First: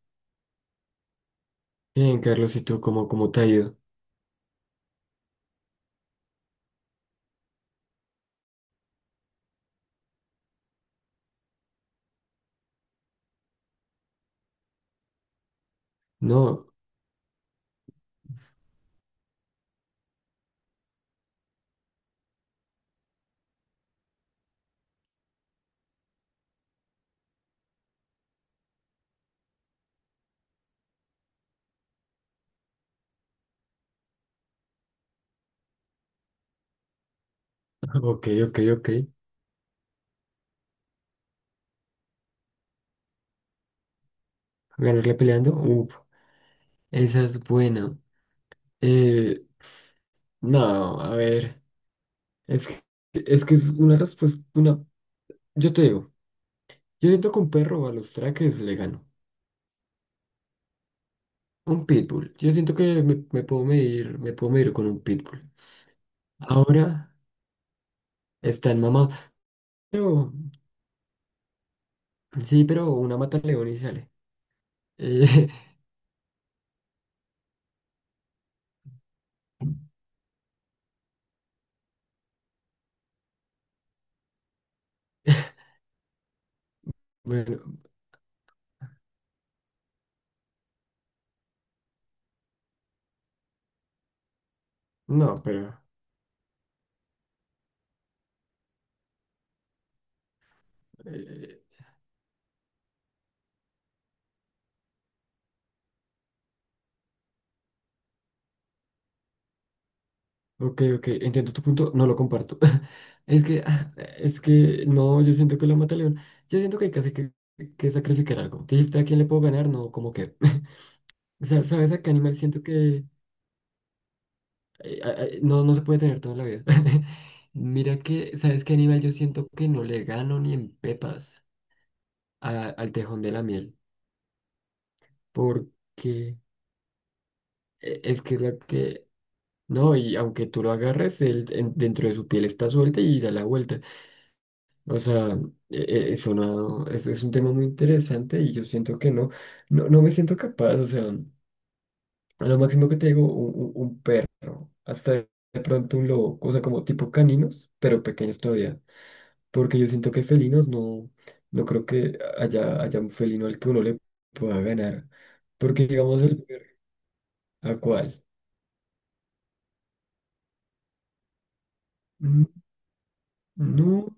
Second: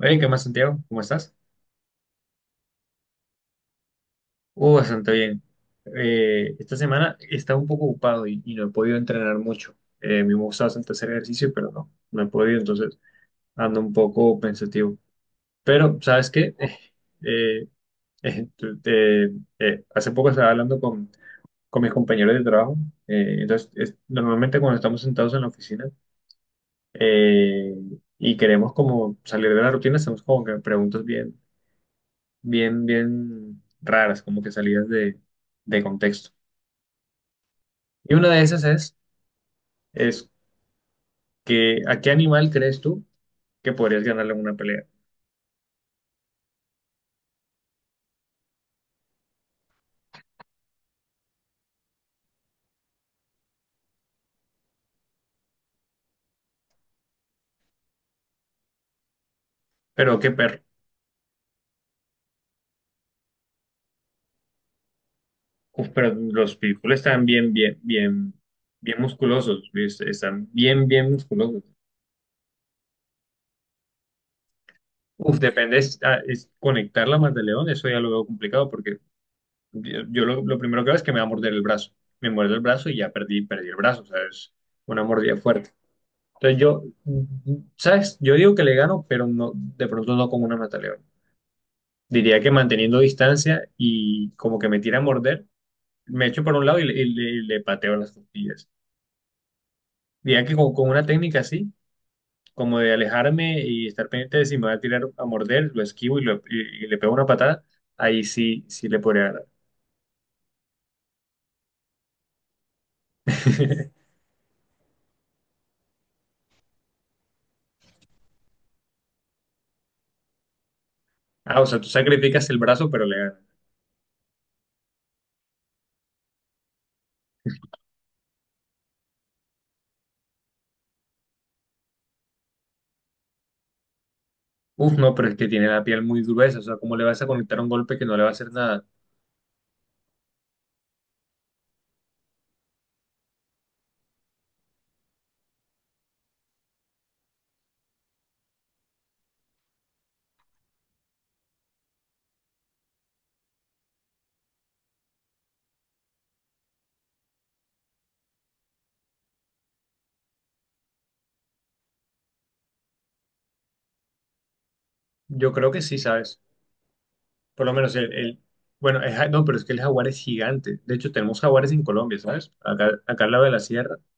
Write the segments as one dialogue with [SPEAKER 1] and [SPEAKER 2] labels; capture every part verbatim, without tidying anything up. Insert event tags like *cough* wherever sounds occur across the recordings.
[SPEAKER 1] Oye, ¿qué más, Santiago? ¿Cómo estás?
[SPEAKER 2] Bien, Carlos, ¿y tú cómo, cómo te ha ido?
[SPEAKER 1] Uh, bastante bien. Eh, esta semana he estado un poco ocupado y, y no he podido entrenar mucho. Eh, me gusta bastante hacer ejercicio, pero no, no he podido, entonces ando un poco pensativo. Pero, ¿sabes qué?
[SPEAKER 2] No,
[SPEAKER 1] *laughs* Eh, eh, eh, tu- te- eh, Hace poco estaba hablando con, con mis compañeros de trabajo. Eh, entonces, es- normalmente cuando estamos sentados en la oficina eh, y queremos como salir de la rutina, hacemos como que preguntas bien. Bien, bien raras, como que salidas de, de contexto. Y
[SPEAKER 2] ok,
[SPEAKER 1] una de
[SPEAKER 2] ok,
[SPEAKER 1] esas
[SPEAKER 2] ok.
[SPEAKER 1] es, es que, ¿a qué animal crees tú que podrías ganarle una pelea?
[SPEAKER 2] ¿Ganarle peleando? Uf, esa es buena. Eh, no, a ver, es que, es que es una respuesta, una, yo te digo, yo siento que un perro a los traques le gano.
[SPEAKER 1] Pero qué perro.
[SPEAKER 2] Un pitbull, yo siento que me, me puedo medir, me puedo medir con un pitbull.
[SPEAKER 1] Uf, pero los pitbull
[SPEAKER 2] Ahora
[SPEAKER 1] están bien, bien, bien,
[SPEAKER 2] están
[SPEAKER 1] bien
[SPEAKER 2] mamados,
[SPEAKER 1] musculosos, ¿viste?
[SPEAKER 2] pero,
[SPEAKER 1] Están bien, bien musculosos.
[SPEAKER 2] sí, pero una mata al león y sale.
[SPEAKER 1] Uf,
[SPEAKER 2] Eh,
[SPEAKER 1] depende, es, ah, es conectar la más de león, eso ya lo veo complicado porque yo, yo lo, lo primero que veo es que me va a morder el brazo. Me muerde el brazo y ya perdí, perdí el brazo, o sea, es una mordida
[SPEAKER 2] *laughs*
[SPEAKER 1] fuerte. Entonces yo, mm,
[SPEAKER 2] bueno,
[SPEAKER 1] ¿sabes? Yo digo que le gano, pero no, de pronto no con una mataleón. Diría que manteniendo distancia y como que me tira a
[SPEAKER 2] no,
[SPEAKER 1] morder,
[SPEAKER 2] pero...
[SPEAKER 1] me echo por un lado y le, y le- y le pateo las costillas. Diría que con, con una técnica
[SPEAKER 2] eh,
[SPEAKER 1] así, como de alejarme y estar pendiente de si me va a tirar a morder, lo esquivo y, lo- y- y le pego una patada, ahí sí, sí le podría ganar.
[SPEAKER 2] Ok, ok, entiendo tu punto, no lo comparto. *laughs* Es que, ah,
[SPEAKER 1] *laughs*
[SPEAKER 2] es que, no, yo siento que lo mata león. Yo siento que hay casi que, que sacrificar algo. Dijiste a quién le puedo ganar, no, como que. *laughs* O
[SPEAKER 1] Ah,
[SPEAKER 2] sea,
[SPEAKER 1] o sea, tú
[SPEAKER 2] ¿sabes a qué animal
[SPEAKER 1] sacrificas el
[SPEAKER 2] siento
[SPEAKER 1] brazo,
[SPEAKER 2] que
[SPEAKER 1] pero le ganas.
[SPEAKER 2] eh, a- a- no, no se puede tener toda la vida? *laughs* Mira que, ¿sabes qué animal yo siento que no le gano ni en pepas a- al tejón de la miel?
[SPEAKER 1] Uf, no, pero es que tiene la piel muy
[SPEAKER 2] Porque
[SPEAKER 1] gruesa, o sea, ¿cómo le vas a conectar un golpe
[SPEAKER 2] eh,
[SPEAKER 1] que no le
[SPEAKER 2] es
[SPEAKER 1] va a
[SPEAKER 2] que es
[SPEAKER 1] hacer
[SPEAKER 2] la
[SPEAKER 1] nada?
[SPEAKER 2] que. No, y aunque tú lo agarres, él en- dentro de su piel está suelta y da la vuelta. O sea, e- e- es una, es, es un tema muy interesante y yo siento que no, no, no me siento capaz, o sea, a lo máximo que te digo, un, un- un perro, hasta de pronto un lobo, o sea, como tipo caninos, pero pequeños todavía, porque yo siento que felinos no, no creo que haya, haya un felino al que uno le pueda ganar,
[SPEAKER 1] Yo creo que
[SPEAKER 2] porque
[SPEAKER 1] sí,
[SPEAKER 2] digamos
[SPEAKER 1] ¿sabes?
[SPEAKER 2] el perro,
[SPEAKER 1] Por lo
[SPEAKER 2] ¿a
[SPEAKER 1] menos el,
[SPEAKER 2] cuál?
[SPEAKER 1] el- bueno, el ja- no, pero es que el jaguar es gigante. De hecho, tenemos jaguares en Colombia,
[SPEAKER 2] Mm,
[SPEAKER 1] ¿sabes? Acá, acá al lado de la sierra.
[SPEAKER 2] no,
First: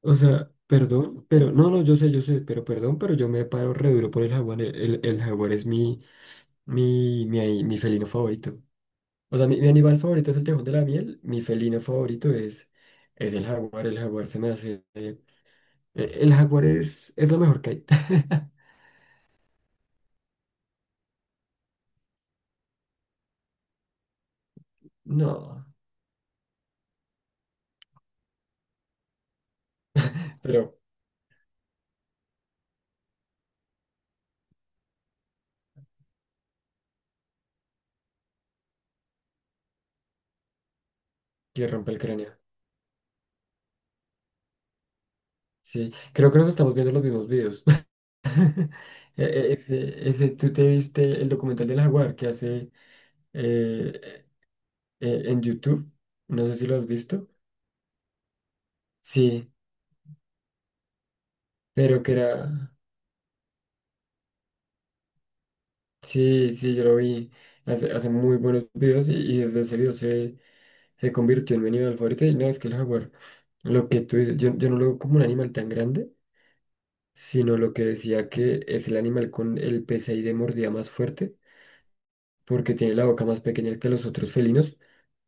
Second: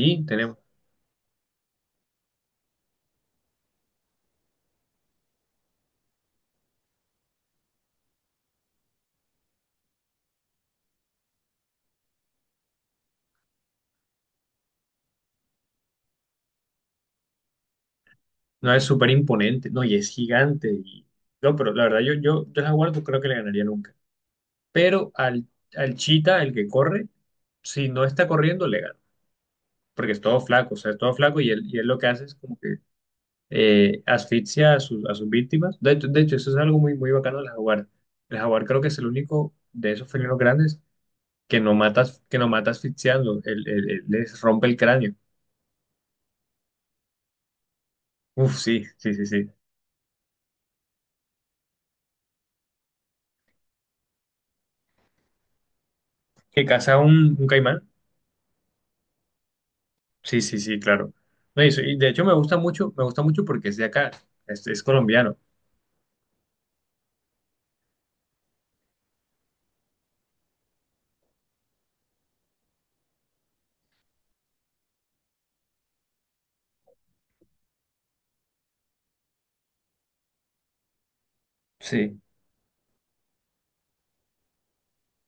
[SPEAKER 2] o sea,
[SPEAKER 1] tenemos.
[SPEAKER 2] perdón, pero no, no, yo sé, yo sé, pero perdón, pero yo me paro re duro por el jaguar, el, el el jaguar es mi... Mi, mi, mi felino favorito. O sea, mi, mi animal favorito es el tejón de la miel. Mi felino favorito es, es el jaguar. El jaguar se me hace. Eh, el jaguar es, es lo mejor que hay. *laughs*
[SPEAKER 1] No, es súper imponente. No, y es gigante. Y- no, pero la verdad, yo, yo, yo al jaguar no creo que le ganaría nunca. Pero al,
[SPEAKER 2] No,
[SPEAKER 1] al chita, el que corre, si no está corriendo, le gana. Porque es todo flaco, o
[SPEAKER 2] pero
[SPEAKER 1] sea, es todo flaco y él, y él lo que hace es como que eh, asfixia a, sus a sus víctimas. De hecho, de hecho, eso es algo muy, muy bacano del jaguar. El jaguar creo que es el único de esos felinos grandes que
[SPEAKER 2] que
[SPEAKER 1] no
[SPEAKER 2] rompe el
[SPEAKER 1] matas,
[SPEAKER 2] cráneo.
[SPEAKER 1] que no mata asfixiando, el- el- el- les rompe el cráneo.
[SPEAKER 2] Sí, creo que nos estamos viendo los mismos videos.
[SPEAKER 1] Uf,
[SPEAKER 2] *laughs*
[SPEAKER 1] sí, sí,
[SPEAKER 2] E-
[SPEAKER 1] sí, sí.
[SPEAKER 2] e- Ese, ese- tú te viste el documental del jaguar que hace eh, eh, en YouTube. No sé
[SPEAKER 1] ¿Que
[SPEAKER 2] si lo has
[SPEAKER 1] caza un,
[SPEAKER 2] visto.
[SPEAKER 1] un caimán?
[SPEAKER 2] Sí,
[SPEAKER 1] Sí, sí, sí, claro. No, y, eso- y
[SPEAKER 2] pero
[SPEAKER 1] de
[SPEAKER 2] que
[SPEAKER 1] hecho me
[SPEAKER 2] era.
[SPEAKER 1] gusta mucho, me gusta mucho porque es de acá, es, es colombiano.
[SPEAKER 2] Sí, sí, yo lo vi. Hace, hace muy buenos videos y, y desde ese video se, se convirtió en mi animal favorito. Y no, es que el jaguar, lo que tú dices, yo, yo no lo veo como un animal tan grande, sino lo que decía que es el animal con el P S I de mordida más fuerte,
[SPEAKER 1] Sí.
[SPEAKER 2] porque tiene la boca más pequeña que los otros felinos,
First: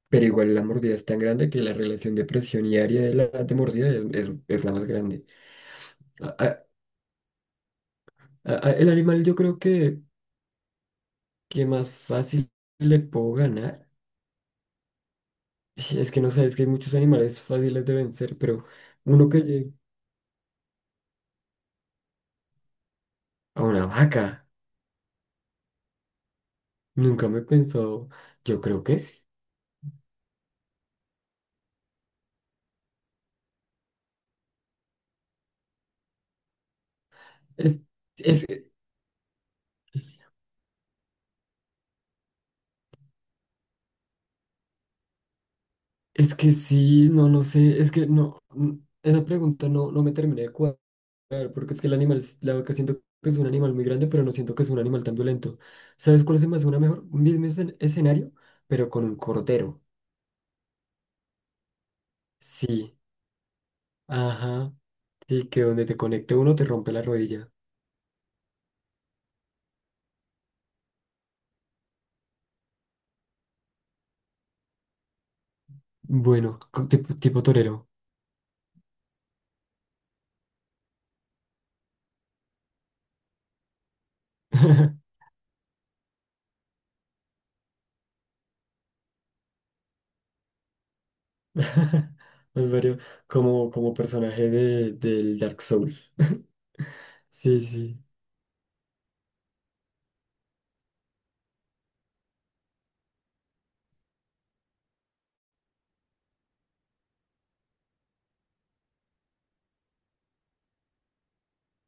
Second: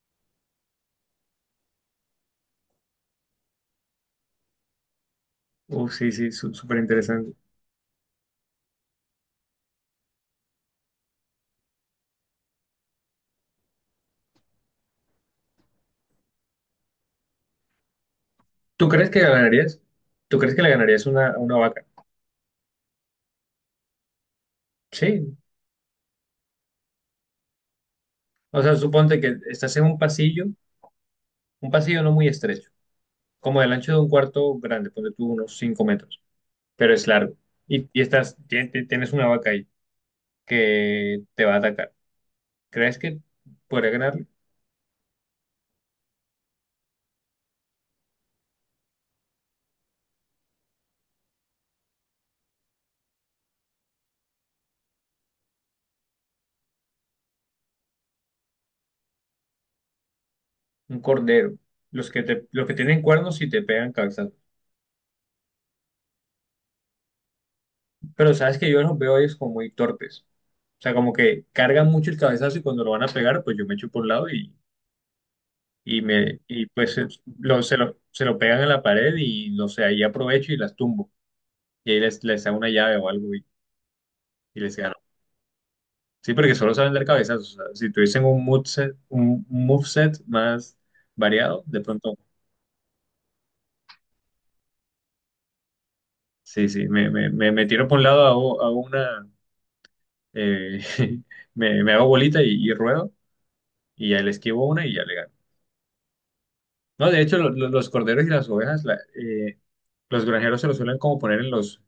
[SPEAKER 2] pero igual la mordida es tan grande que la relación de presión y área de la de mordida es, es- es la más grande.
[SPEAKER 1] Uf, sí, sí,
[SPEAKER 2] A-
[SPEAKER 1] su-
[SPEAKER 2] a-
[SPEAKER 1] súper interesante.
[SPEAKER 2] a- a- el animal yo creo que, que más fácil le puedo ganar. Sí, es que no sé, es que hay muchos animales fáciles de vencer, pero
[SPEAKER 1] ¿Tú crees que
[SPEAKER 2] uno que llegue
[SPEAKER 1] ganarías? ¿Tú crees que le ganarías una, a una vaca?
[SPEAKER 2] a una vaca,
[SPEAKER 1] Sí.
[SPEAKER 2] nunca me pensó, yo
[SPEAKER 1] O sea,
[SPEAKER 2] creo que
[SPEAKER 1] suponte
[SPEAKER 2] es,
[SPEAKER 1] que estás en un pasillo, un pasillo no muy estrecho, como del ancho de un cuarto grande, ponte tú unos cinco metros, pero es largo.
[SPEAKER 2] es,
[SPEAKER 1] Y, y estás,
[SPEAKER 2] es,
[SPEAKER 1] tien- tien- tienes una vaca ahí. Que te va a atacar. ¿Crees que podría ganarle?
[SPEAKER 2] es que sí, no, no sé, es que no, mm, esa pregunta no, no me terminé de cuadrar, porque es que el animal, la vaca siento que es un animal muy grande, pero no siento que es un animal tan violento. ¿Sabes cuál se me hace una mejor? Un mismo escen- escenario, pero con un cordero.
[SPEAKER 1] Un cordero. Los que, te, los que
[SPEAKER 2] Sí,
[SPEAKER 1] tienen cuernos y te pegan cabezazos.
[SPEAKER 2] ajá, sí, que donde te conecte uno te rompe la rodilla.
[SPEAKER 1] Pero sabes que yo los veo a ellos como muy torpes. O sea, como que cargan mucho el cabezazo y cuando lo van a pegar, pues yo me echo por un lado y, y, me,
[SPEAKER 2] Bueno,
[SPEAKER 1] y
[SPEAKER 2] co-
[SPEAKER 1] pues se
[SPEAKER 2] tipo, tipo
[SPEAKER 1] lo, se
[SPEAKER 2] torero.
[SPEAKER 1] lo, se lo pegan en la pared y no sé, ahí aprovecho y las tumbo. Y ahí les, les hago una llave o algo y, y les gano.
[SPEAKER 2] *laughs*
[SPEAKER 1] Sí, porque solo saben dar cabezazos. O sea, si tuviesen un moveset, un un moveset más variado, de pronto.
[SPEAKER 2] *laughs* Los varios, como, como personaje de, del Dark Souls. *laughs*
[SPEAKER 1] Sí, sí, me, me, me, me
[SPEAKER 2] Sí,
[SPEAKER 1] tiro por un
[SPEAKER 2] sí.
[SPEAKER 1] lado, hago, hago una, eh, *laughs* me, me hago bolita y, y ruedo, y ya le esquivo una y ya le gano. No, de hecho, lo- lo- los corderos y las ovejas, la- eh, los granjeros se los suelen como poner en los,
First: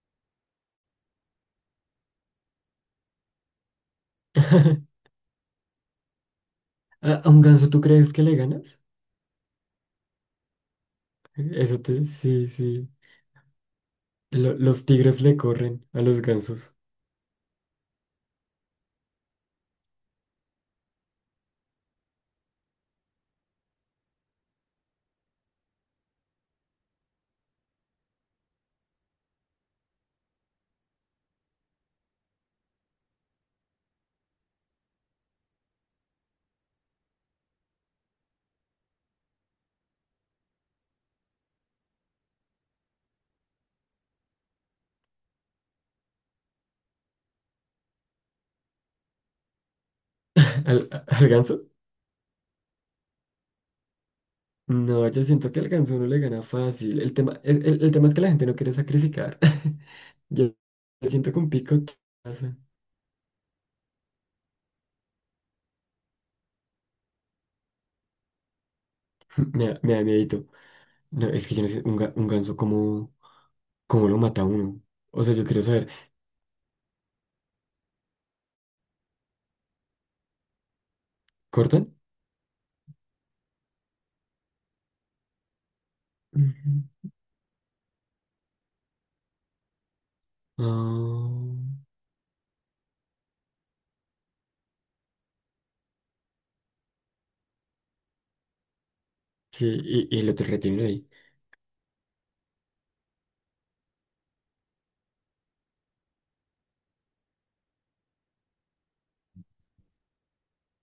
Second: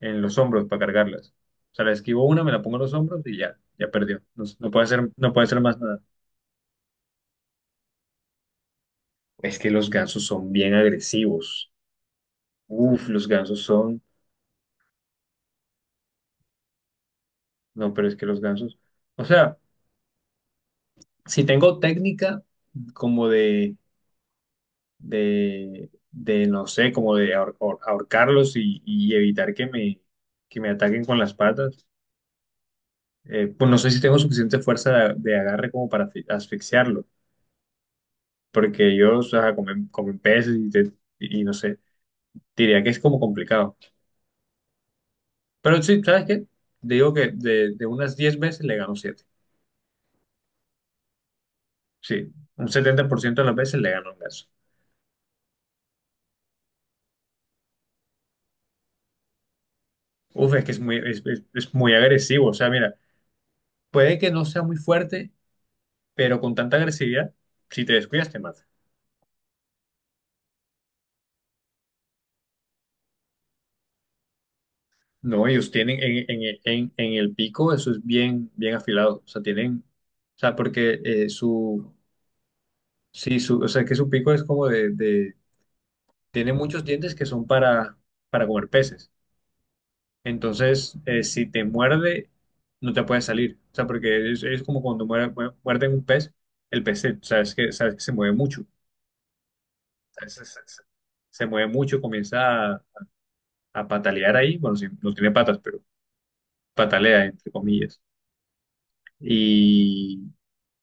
[SPEAKER 1] en los hombros para cargarlas. O sea, le esquivo una, me la pongo en los hombros y ya, ya perdió. No, no puede hacer,
[SPEAKER 2] *laughs*
[SPEAKER 1] no puede hacer más nada.
[SPEAKER 2] ¿A a un ganso tú crees que le ganas?
[SPEAKER 1] Es que los gansos son bien agresivos.
[SPEAKER 2] Eso te... Sí, sí.
[SPEAKER 1] Uf, los gansos son,
[SPEAKER 2] Lo- los tigres le corren a los gansos.
[SPEAKER 1] no, pero es que los gansos, o sea, si tengo técnica como de de, de, no sé, como de ahor- ahor- ahorcarlos y, y evitar que me, que me ataquen con las patas. Eh, pues no sé si tengo suficiente fuerza de, de agarre como para asfi- asfixiarlo, porque yo o sea, comen, comen peces y, te- y no sé, diría que es como complicado. Pero sí, ¿sabes qué? Digo que de, de unas diez veces le gano siete.
[SPEAKER 2] *laughs* ¿Al, a- al ganso?
[SPEAKER 1] Sí, un setenta por ciento de las veces le gano un ganso.
[SPEAKER 2] No, yo siento que al ganso no le gana fácil. El tema, el, el- el tema es que la gente no quiere sacrificar. *laughs* Yo
[SPEAKER 1] Uf, es que es muy, es
[SPEAKER 2] siento que
[SPEAKER 1] es-
[SPEAKER 2] un
[SPEAKER 1] es
[SPEAKER 2] pico... te
[SPEAKER 1] muy agresivo. O
[SPEAKER 2] pasa.
[SPEAKER 1] sea, mira, puede que no sea muy fuerte, pero con tanta agresividad, si te descuidas, te mata.
[SPEAKER 2] *laughs* Me da, me da miedito. No, es que yo no sé, un, ga- un ganso, ¿cómo, cómo lo mata uno? O sea, yo
[SPEAKER 1] No,
[SPEAKER 2] quiero
[SPEAKER 1] ellos
[SPEAKER 2] saber,
[SPEAKER 1] tienen en, en- en- en el pico, eso es bien, bien afilado. O sea, tienen, o sea, porque eh,
[SPEAKER 2] ¿cortan?
[SPEAKER 1] su, sí, su, o sea, que su pico es como de, de- tiene
[SPEAKER 2] Ujú.
[SPEAKER 1] muchos dientes que son para, para comer peces. Entonces, eh, si
[SPEAKER 2] Ah,
[SPEAKER 1] te muerde, no te puedes salir. O sea, porque es, es como cuando muer- muer- muerden un pez, el pez, se- sabes que, sabes que se mueve mucho. O
[SPEAKER 2] sí, y, y
[SPEAKER 1] sea,
[SPEAKER 2] el
[SPEAKER 1] se,
[SPEAKER 2] otro
[SPEAKER 1] se- se-
[SPEAKER 2] retiene ahí.
[SPEAKER 1] se mueve mucho, comienza a, a patalear ahí. Bueno, sí, no tiene patas, pero patalea, entre comillas.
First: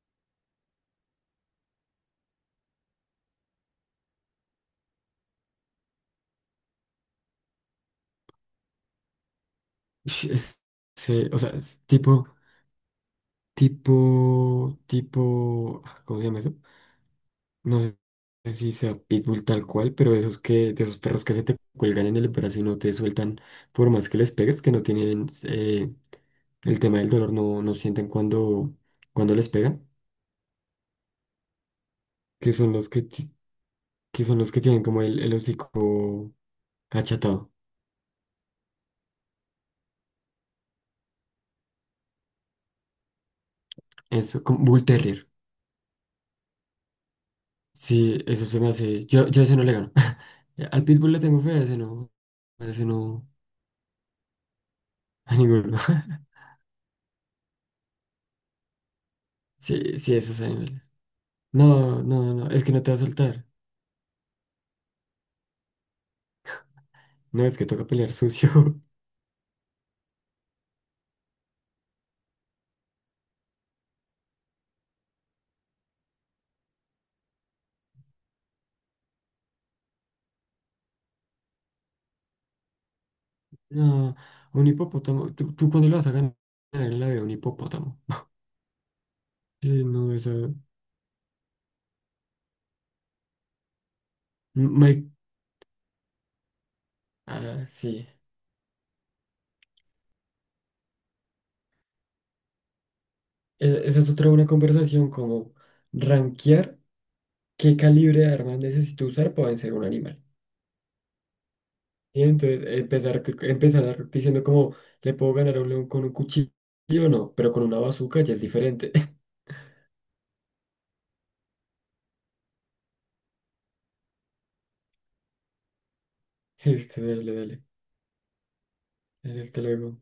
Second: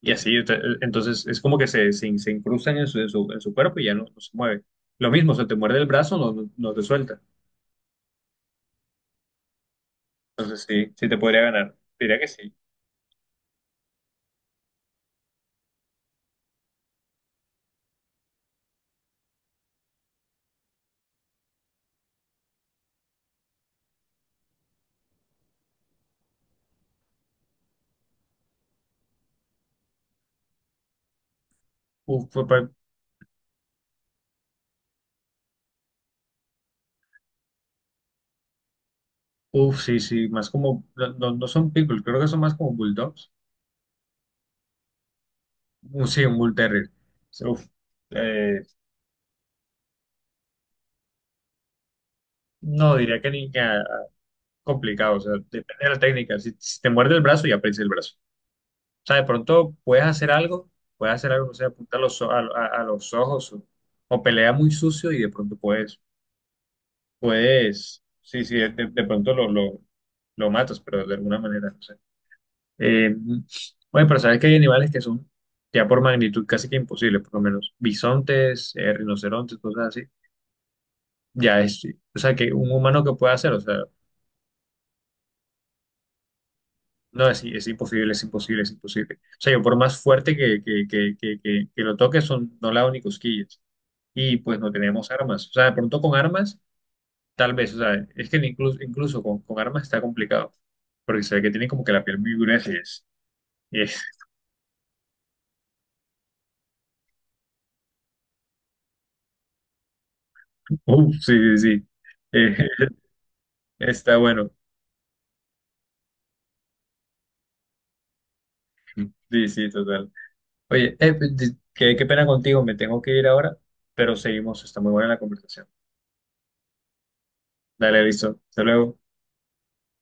[SPEAKER 1] Y así, ente- entonces es como que se, se, se incrustan en su, en su, en su cuerpo y ya no, no se mueve. Lo mismo, se te muerde el brazo, no, no, no te suelta.
[SPEAKER 2] Ish, Es-
[SPEAKER 1] Entonces sí, sí te
[SPEAKER 2] se- o
[SPEAKER 1] podría
[SPEAKER 2] sea,
[SPEAKER 1] ganar.
[SPEAKER 2] es
[SPEAKER 1] Diría que
[SPEAKER 2] tipo,
[SPEAKER 1] sí.
[SPEAKER 2] tipo, tipo, ah, ¿cómo se llama eso? No sé si sea pitbull tal cual, pero de esos que, de esos perros que se te cuelgan en el brazo y no te sueltan por más que les pegues, que no tienen eh, el tema del dolor, no, no sienten cuando, cuando les pegan,
[SPEAKER 1] Uf, fue
[SPEAKER 2] que
[SPEAKER 1] pa-
[SPEAKER 2] son los que, ti- que son los que tienen como el, el hocico achatado.
[SPEAKER 1] Uf, sí, sí, más como, no, no no son pitbull, creo que son más como bulldogs.
[SPEAKER 2] Eso, como bull terrier.
[SPEAKER 1] Un- Sí, un bull terrier. Sí, uf.
[SPEAKER 2] Sí, eso se
[SPEAKER 1] Eh,
[SPEAKER 2] me hace. Yo, yo a ese no le gano. *laughs* Al pitbull le tengo fe, a ese no. A ese
[SPEAKER 1] no, diría
[SPEAKER 2] no.
[SPEAKER 1] que ni que ah, complicado, o sea,
[SPEAKER 2] A ninguno.
[SPEAKER 1] depende de la
[SPEAKER 2] *laughs*
[SPEAKER 1] técnica. Si, si te muerde el brazo, ya prensa el brazo. O sea, de pronto
[SPEAKER 2] Sí,
[SPEAKER 1] puedes
[SPEAKER 2] sí,
[SPEAKER 1] hacer
[SPEAKER 2] esos
[SPEAKER 1] algo,
[SPEAKER 2] animales.
[SPEAKER 1] puedes hacer algo, no sé, apunta a
[SPEAKER 2] No,
[SPEAKER 1] los, o-
[SPEAKER 2] no,
[SPEAKER 1] a,
[SPEAKER 2] no. Es
[SPEAKER 1] a-
[SPEAKER 2] que no
[SPEAKER 1] a
[SPEAKER 2] te va a
[SPEAKER 1] los
[SPEAKER 2] soltar.
[SPEAKER 1] ojos o, o pelea muy sucio y de pronto puedes,
[SPEAKER 2] No, es que toca
[SPEAKER 1] puedes,
[SPEAKER 2] pelear
[SPEAKER 1] sí,
[SPEAKER 2] sucio.
[SPEAKER 1] sí, de,
[SPEAKER 2] *laughs*
[SPEAKER 1] de pronto lo, lo, lo matas, pero de alguna manera, no sé. Eh, bueno, pero sabes que hay animales que son ya por magnitud casi que imposibles, por lo menos bisontes, eh, rinocerontes, cosas así. Ya es, o sea, que un humano que pueda hacer, o sea,
[SPEAKER 2] No, un hipopótamo. ¿Tú, tú cuándo lo vas a ganar en la vida?
[SPEAKER 1] no,
[SPEAKER 2] Un
[SPEAKER 1] es, es
[SPEAKER 2] hipopótamo.
[SPEAKER 1] imposible, es imposible, es imposible. O sea, yo
[SPEAKER 2] *laughs*
[SPEAKER 1] por
[SPEAKER 2] Sí,
[SPEAKER 1] más
[SPEAKER 2] no, esa.
[SPEAKER 1] fuerte que, que, que, que, que, que lo toque, son, no le hago ni cosquillas. Y pues no
[SPEAKER 2] Mike.
[SPEAKER 1] tenemos armas. O sea, de pronto con armas, tal
[SPEAKER 2] Ah,
[SPEAKER 1] vez, o sea,
[SPEAKER 2] sí.
[SPEAKER 1] es que incluso, incluso con, con armas está complicado, porque se ve que tienen como que la piel muy gruesa y es, y
[SPEAKER 2] E- esa
[SPEAKER 1] es-
[SPEAKER 2] es otra buena conversación, como rankear qué calibre de armas necesito usar para vencer a un animal.
[SPEAKER 1] *laughs* uf, sí, sí, sí.
[SPEAKER 2] Y
[SPEAKER 1] Eh,
[SPEAKER 2] entonces eh, empezar,
[SPEAKER 1] *laughs*
[SPEAKER 2] empezar
[SPEAKER 1] Está
[SPEAKER 2] diciendo
[SPEAKER 1] bueno,
[SPEAKER 2] como, ¿le puedo ganar a un león con un cuchillo? No, pero con una bazooka ya es diferente. *laughs*
[SPEAKER 1] sí, sí, total. Oye, eh, pues, di- qué, qué pena contigo, me tengo que ir ahora, pero seguimos, está muy buena la conversación.
[SPEAKER 2] Dale, dale.
[SPEAKER 1] Dale, listo, hasta luego.
[SPEAKER 2] Dale, hasta luego.